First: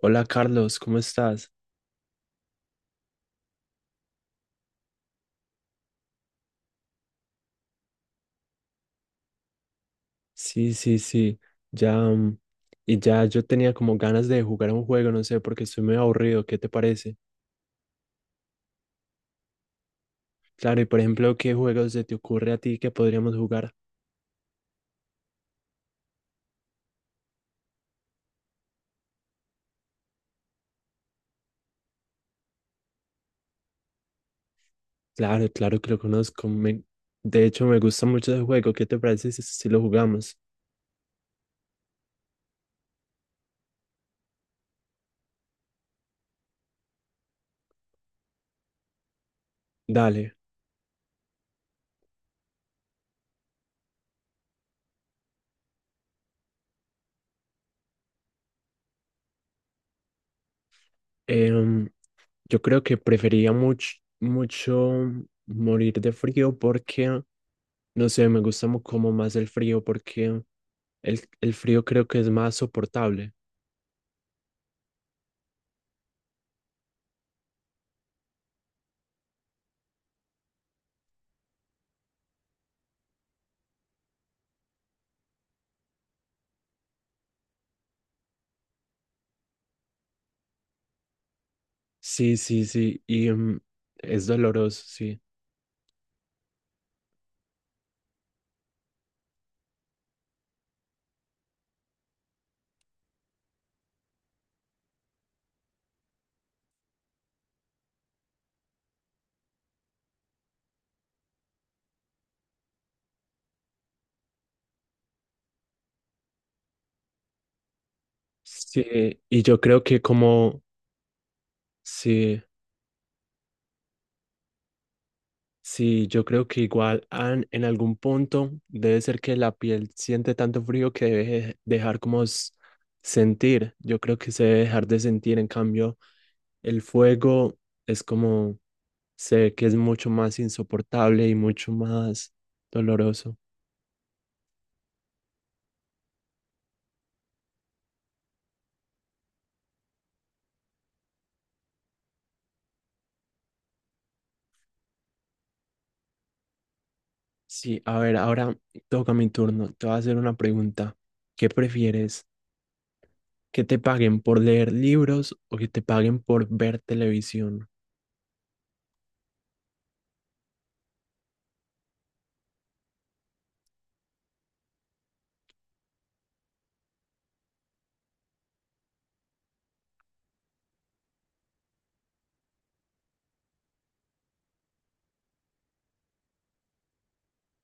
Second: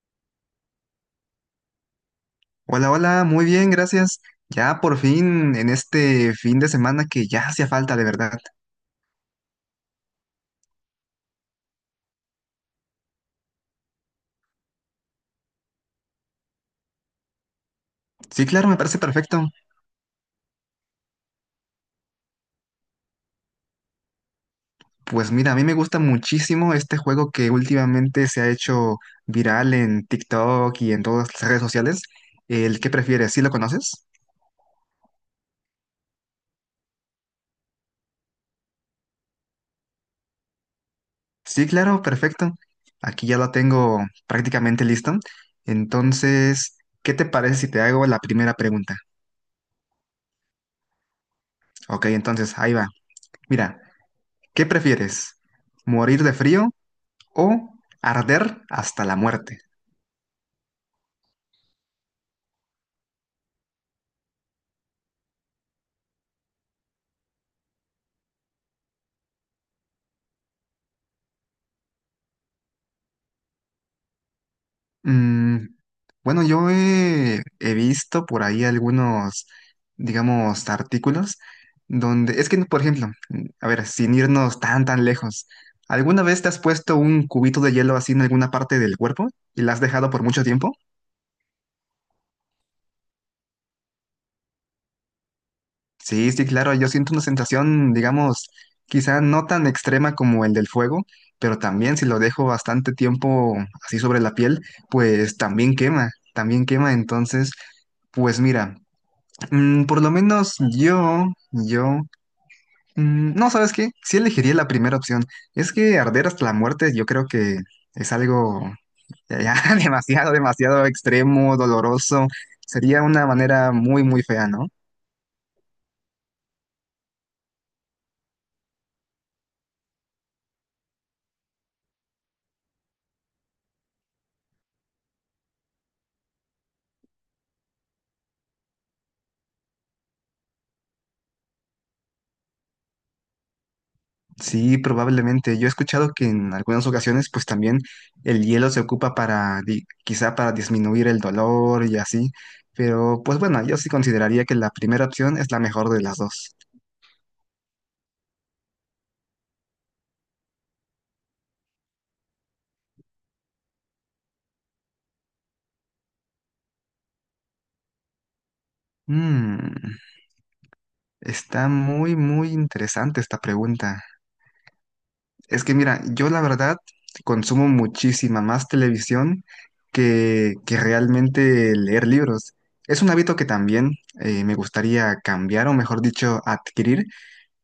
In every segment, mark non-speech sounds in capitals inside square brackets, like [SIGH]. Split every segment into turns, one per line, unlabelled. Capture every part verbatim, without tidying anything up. Hola Carlos, ¿cómo estás?
Hola, hola, muy bien, gracias. Ya por fin en este fin de semana que ya hacía falta, de verdad.
Sí, sí, sí, ya, mm, y ya yo tenía como ganas de jugar un juego, no sé, porque estoy muy aburrido, ¿qué te parece?
Sí, claro, me parece perfecto.
Claro, y por ejemplo, ¿qué juegos se te ocurre a ti que podríamos jugar?
Pues mira, a mí me gusta muchísimo este juego que últimamente se ha hecho viral en TikTok y en todas las redes sociales. ¿El que prefieres? ¿Sí lo conoces?
Claro, claro que lo conozco, me- de hecho me gusta mucho ese juego, ¿qué te parece si, si lo jugamos?
Sí, claro, perfecto. Aquí ya lo tengo prácticamente listo. Entonces, ¿qué te parece si te hago la primera pregunta?
Dale.
Ok, entonces ahí va. Mira, ¿qué prefieres? ¿Morir de frío o arder hasta la muerte?
em, yo creo que prefería mucho, mucho morir de frío porque, no sé, me gusta mu- como más el frío porque el, el frío creo que es más soportable.
Mm, bueno, yo he, he visto por ahí algunos, digamos, artículos donde, es que, por ejemplo, mm, a ver, sin irnos tan, tan lejos, ¿alguna vez te has puesto un cubito de hielo así en alguna parte del cuerpo y la has dejado por mucho tiempo?
Sí, sí, sí, y mm, es doloroso, sí.
Sí, sí, claro, yo siento una sensación, digamos, quizá no tan extrema como el del fuego, pero también si lo dejo bastante tiempo así sobre la piel, pues también quema, también quema. Entonces, pues mira, mm, por lo menos yo, yo, mm, no, ¿sabes qué? Sí elegiría la primera opción. Es que arder hasta la muerte yo creo que es algo
Sí,
ya,
y
ya
yo
[LAUGHS]
creo que
demasiado,
como,
demasiado extremo, doloroso.
sí,
Sería una manera muy, muy fea, ¿no?
sí, yo creo que igual an- en algún punto debe ser que la piel siente tanto frío que debe dejar como s- sentir, yo creo que se debe dejar de sentir, en cambio el fuego es como, sé que es mucho más insoportable y mucho más doloroso.
Sí, probablemente. Yo he escuchado que en algunas ocasiones, pues también el hielo se ocupa para, di- quizá para disminuir el dolor y así. Pero, pues bueno, yo sí consideraría que la primera opción es la mejor de las dos.
Sí, a ver, ahora toca mi turno, te voy a hacer una pregunta, ¿qué prefieres? ¿Que te paguen por leer libros o que te paguen por ver televisión?
Mm, está muy, muy interesante esta pregunta. Es que mira, yo la verdad consumo muchísima más televisión que, que realmente leer libros. Es un hábito que también eh, me gustaría cambiar, o mejor dicho, adquirir.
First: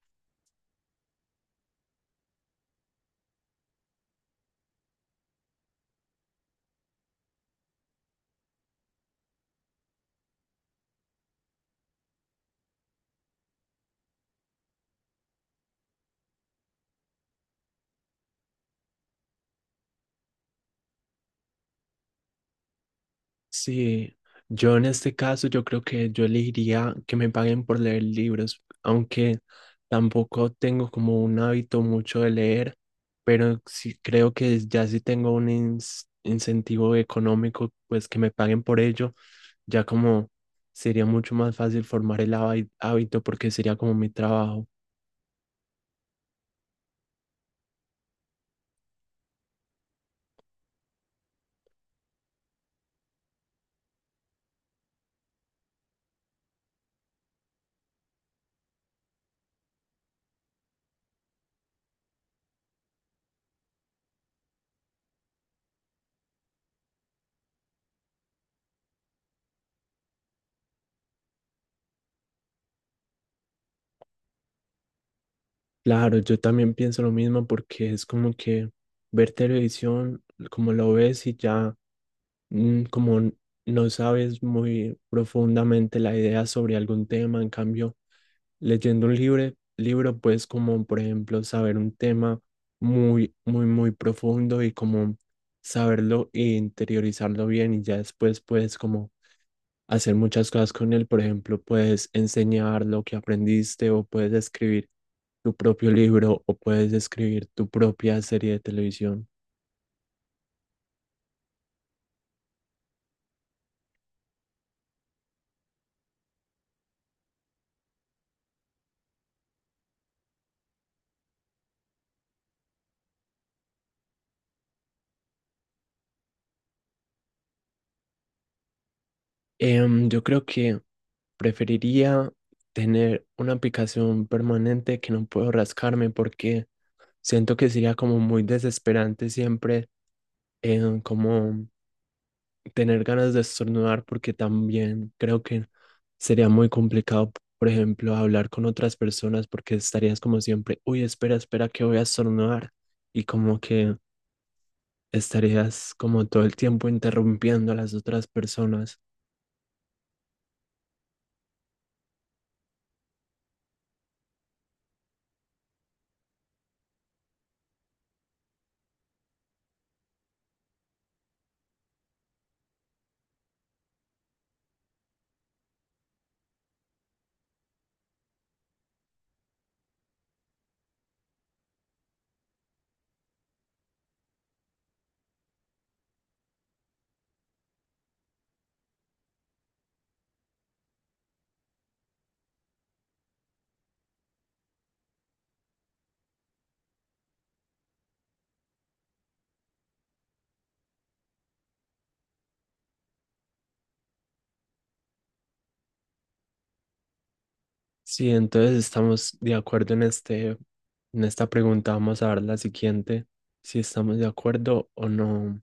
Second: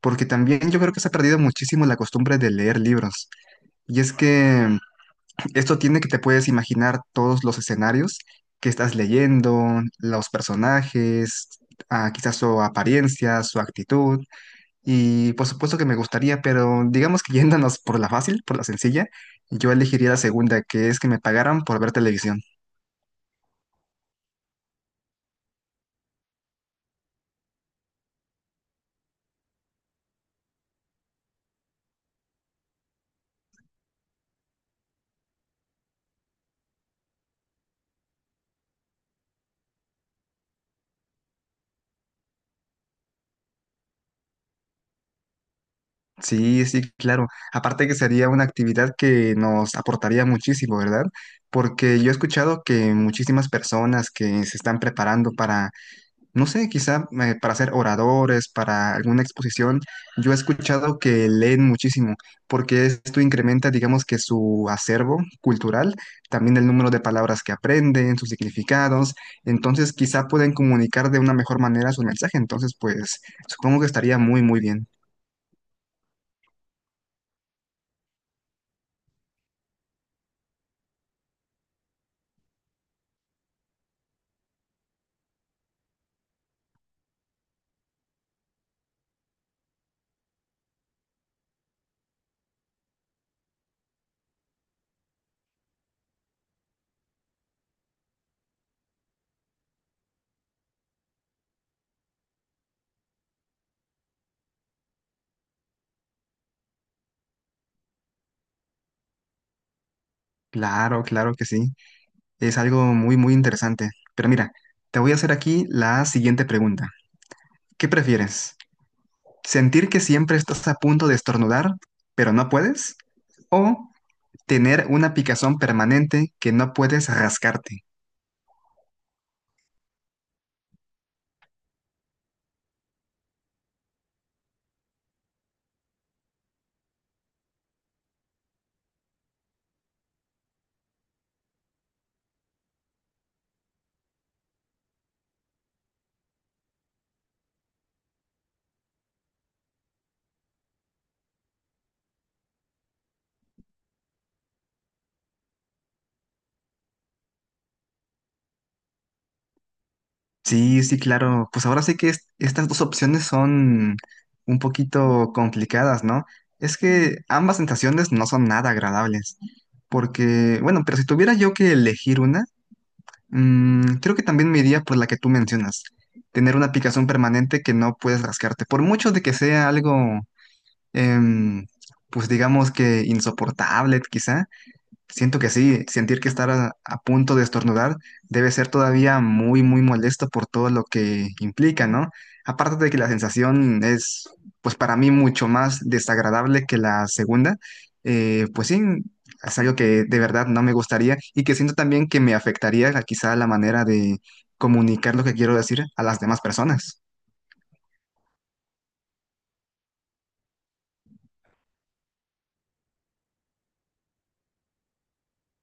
Porque también yo creo que se ha perdido muchísimo la costumbre de leer libros. Y es que mm, esto tiene que te puedes imaginar todos los escenarios que estás leyendo, los personajes, ah, quizás su apariencia, su actitud. Y por supuesto que me gustaría, pero digamos que [LAUGHS] yéndonos por la fácil, por la sencilla, yo elegiría la segunda, que es que me pagaran por ver televisión.
Sí, yo en este caso yo creo que yo elegiría que me paguen por leer libros, aunque tampoco tengo como un hábito mucho de leer, pero sí creo que ya si tengo un ins- incentivo económico, pues que me paguen por ello, ya como sería mucho más fácil formar el habi- hábito porque sería como mi trabajo.
Sí, sí, claro. Aparte que sería una actividad que nos aportaría muchísimo, ¿verdad? Porque yo he escuchado que muchísimas personas que se están preparando para, no sé, quizá eh, para ser oradores, para alguna exposición, yo he escuchado que leen muchísimo, porque esto incrementa, digamos que su acervo cultural, también el número de palabras que aprenden, sus significados, entonces quizá pueden comunicar de una mejor manera su mensaje, entonces pues supongo que estaría muy, muy bien.
Claro, yo también pienso lo mismo porque es como que ver televisión, como lo ves y ya, mm, como n- no sabes muy profundamente la idea sobre algún tema, en cambio, leyendo un libre- libro, pues como por ejemplo saber un tema muy, muy, muy profundo y como saberlo e interiorizarlo bien y ya después pues como hacer muchas cosas con él. Por ejemplo, puedes enseñar lo que aprendiste o puedes escribir tu propio libro o puedes escribir tu propia serie de televisión.
Claro, claro que sí. Es algo muy, muy interesante. Pero mira, te voy a hacer aquí la siguiente pregunta. ¿Qué prefieres? ¿Sentir que siempre estás a punto de estornudar, pero no puedes? ¿O tener una picazón permanente que no puedes rascarte?
Em, yo creo que preferiría tener una aplicación permanente que no puedo rascarme porque siento que sería como muy desesperante siempre, em, como tener ganas de estornudar porque también creo que sería muy complicado, por ejemplo, hablar con otras personas porque estarías como siempre, uy, espera, espera, que voy a estornudar y como que estarías como todo el tiempo interrumpiendo a las otras personas.
Sí, sí, claro. Pues ahora sí que es- estas dos opciones son un poquito complicadas, ¿no? Es que ambas sensaciones no son nada agradables. Porque, bueno, pero si tuviera yo que elegir una, Mm, creo que también me iría por la que tú mencionas, tener una picazón permanente que no puedes rascarte, por mucho de que sea algo, em, pues digamos que insoportable quizá, siento que sí, sentir que estar a, a punto de estornudar debe ser todavía muy, muy molesto por todo lo que implica, ¿no? Aparte de que la sensación es, pues para mí, mucho más desagradable que la segunda, eh, pues sí, es algo que de verdad no me gustaría y que siento también que me afectaría la- quizá la manera de comunicar lo que quiero decir a las demás personas.
Sí, entonces estamos de acuerdo en este, en esta pregunta. Vamos a ver la siguiente, si estamos de acuerdo o no.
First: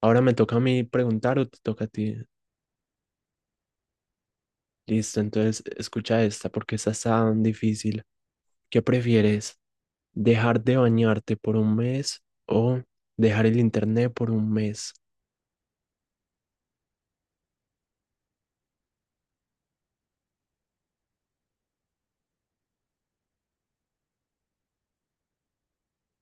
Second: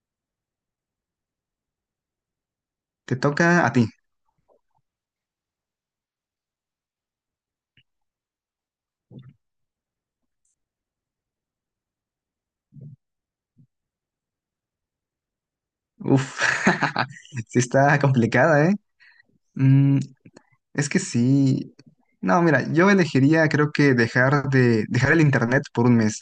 Ahora me toca a mí preguntar o te toca a ti.
Te toca a ti.
Listo, entonces escucha esta porque esta está difícil. ¿Qué prefieres? ¿Dejar de bañarte por un mes o dejar el internet por un mes?
Uf, [LAUGHS] sí está complicada, ¿eh? Mm, Es que sí. No, mira, yo elegiría, creo que dejar de dejar el internet por un mes.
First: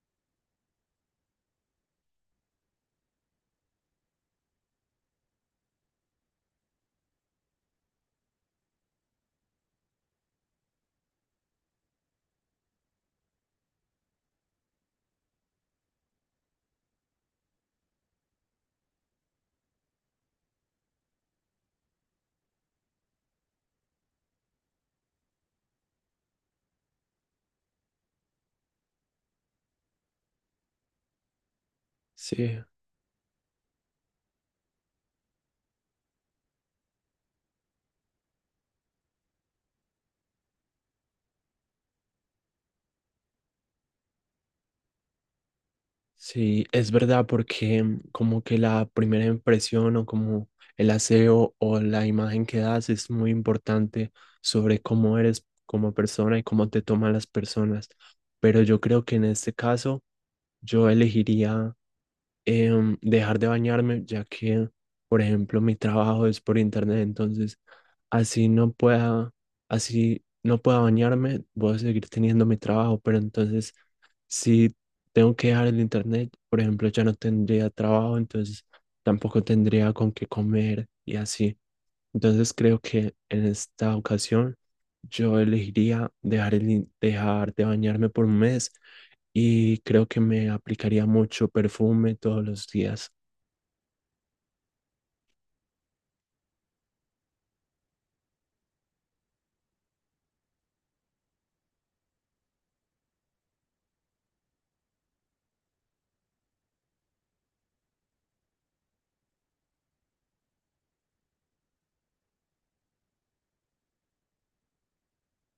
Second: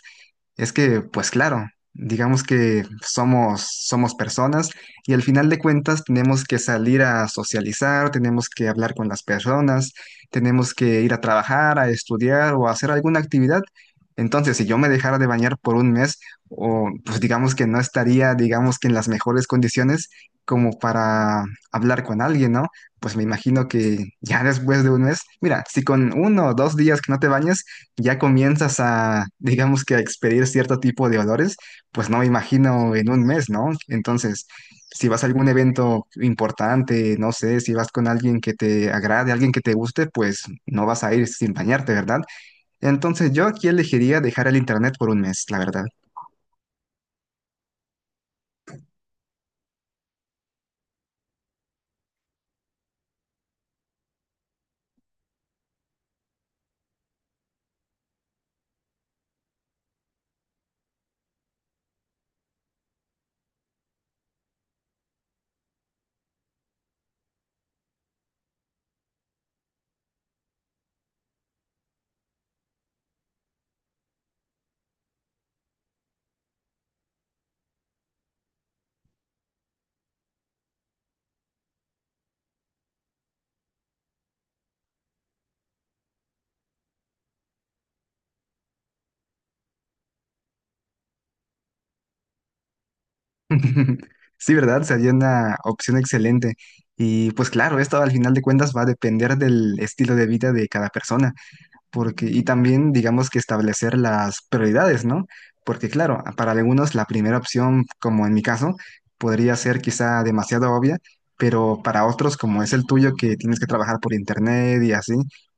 Es que, pues claro, digamos que somos somos personas y al final de cuentas tenemos que salir a socializar, tenemos que hablar con las personas, tenemos que ir a trabajar, a estudiar o a hacer alguna actividad. Entonces, si yo me dejara de bañar por un mes, o pues digamos que no estaría, digamos que en las mejores condiciones como para hablar con alguien, ¿no? Pues me imagino que ya después de un mes, mira, si con uno o dos días que no te bañes ya comienzas a, digamos que a expedir cierto tipo de olores, pues no me
Sí,
imagino en un mes, ¿no? Entonces, si vas a algún evento importante, no sé, si vas con alguien que te agrade, alguien que te guste, pues no vas a ir sin bañarte, ¿verdad? Entonces yo aquí elegiría dejar el internet por un mes, la verdad.
sí, es verdad porque, mm, como que la primera impresión o como el aseo o la imagen que das es muy importante sobre cómo eres como persona y cómo te toman las personas. Pero yo creo que en este caso yo elegiría, em, dejar de bañarme, ya que, por ejemplo, mi trabajo es por internet, entonces así no pueda, así no pueda bañarme, voy a seguir teniendo mi trabajo, pero entonces si tengo que dejar el internet, por ejemplo, ya no tendría trabajo, entonces tampoco tendría con qué comer y así. Entonces creo que en esta ocasión yo elegiría dejar, el in- dejar de bañarme por un mes y creo que me aplicaría mucho perfume todos los días.
[LAUGHS] Sí, ¿verdad? Sería una opción excelente. Y pues claro, esto al final de cuentas va a depender del estilo de vida de cada persona. Porque, y también, digamos que establecer las prioridades, ¿no? Porque, claro, para algunos la primera opción, como en mi caso, podría ser quizá demasiado obvia, pero para otros, como es el tuyo, que tienes que trabajar por internet y así,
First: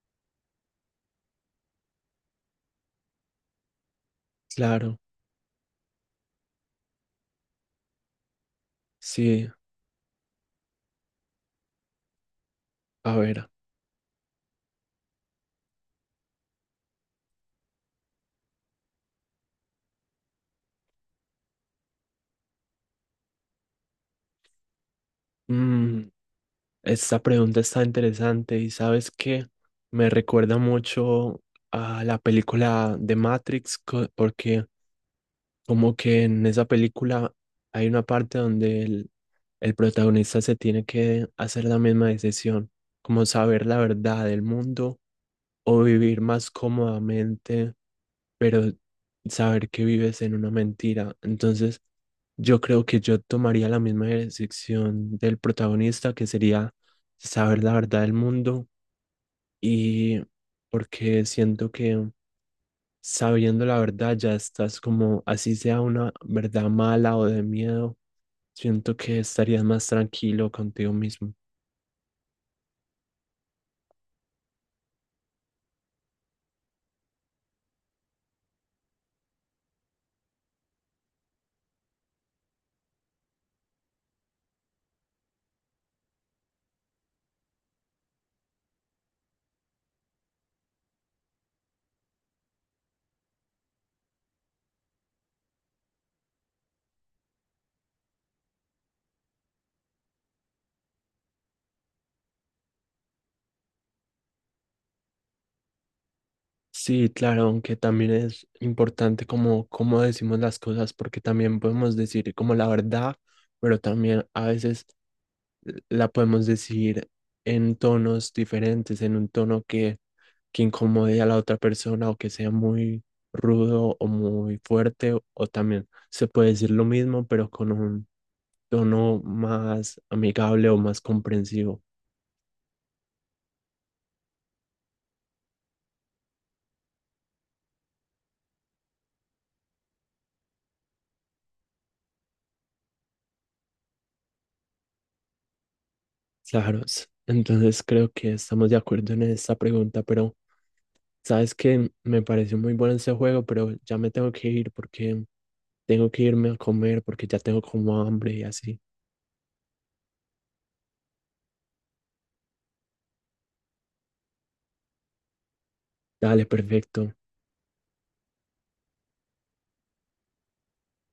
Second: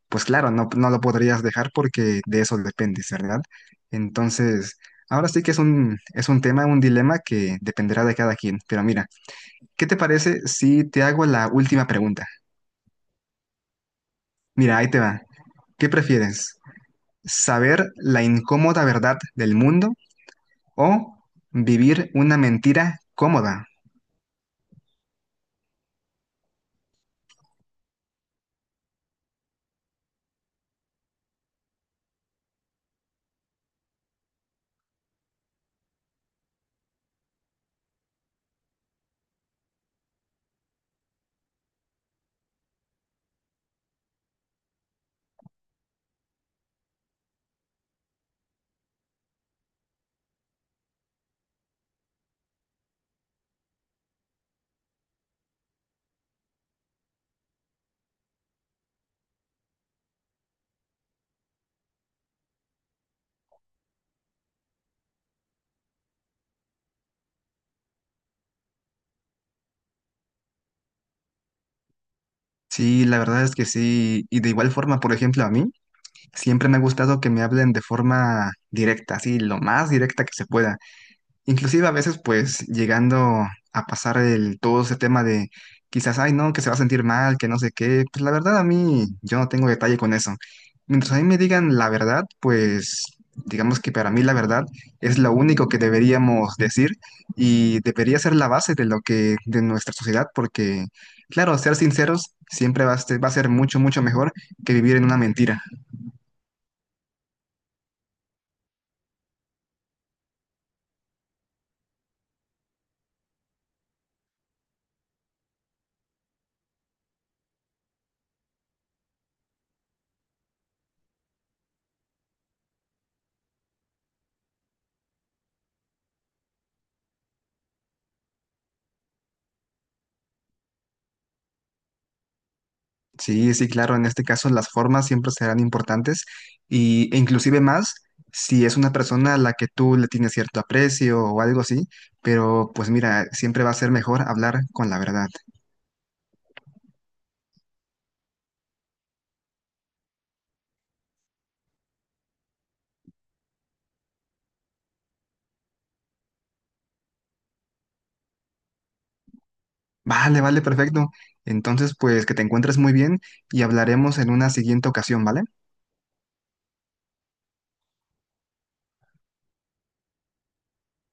pues claro, no, no lo podrías dejar porque de eso dependes, ¿verdad? Entonces,
Claro,
ahora sí que es un, es un tema, un dilema que dependerá de cada quien. Pero mira,
sí,
¿qué te parece si te hago la última pregunta?
a ver,
Mira, ahí te va. ¿Qué prefieres? ¿Saber la incómoda verdad del mundo o vivir una mentira cómoda?
mm, esta pregunta está interesante y sabes que me recuerda mucho a la película de Matrix co- porque como que en esa película hay una parte donde el, el protagonista se tiene que hacer la misma decisión, como saber la verdad del mundo o vivir más cómodamente pero saber que vives en una mentira. Entonces, yo creo que yo tomaría la misma decisión del protagonista, que sería saber la verdad del mundo y porque siento que sabiendo la verdad ya estás como, así sea una verdad mala o de miedo, siento que estarías más tranquilo contigo mismo.
Sí, la verdad es que sí. Y de igual forma, por ejemplo, a mí siempre me ha gustado que me hablen de forma directa, así lo más directa que se pueda. Inclusive a veces pues llegando a pasar el, todo ese tema de quizás, ay no, que se va a sentir mal, que no sé qué, pues la verdad a mí yo no tengo detalle con eso. Mientras a mí me digan la verdad, pues digamos que para mí la verdad es lo único que deberíamos decir y debería ser la base de lo que, de nuestra sociedad, porque claro, ser sinceros siempre va a, ser- va a ser mucho, mucho mejor que vivir en una mentira.
Sí, claro, aunque también es importante como cómo decimos las cosas, porque también podemos decir como la verdad, pero también a veces la podemos decir en tonos diferentes, en un tono que, que incomode a la otra persona o que sea muy rudo o muy fuerte, o, o también se puede decir lo mismo, pero con un tono más amigable o más comprensivo.
Sí, sí, claro, en este caso las formas siempre serán importantes y, e inclusive más si es una persona a la que tú le tienes cierto aprecio o algo así, pero pues mira, siempre va a ser mejor hablar con la verdad.
Claro, s- entonces creo que estamos de acuerdo en esta pregunta, pero... Sabes que me pareció muy bueno ese juego, pero ya me tengo que ir porque tengo que irme a comer porque ya tengo como hambre y así.
Vale, vale, perfecto. Entonces, pues que te encuentres muy bien y hablaremos en una siguiente ocasión, ¿vale?
Dale, perfecto.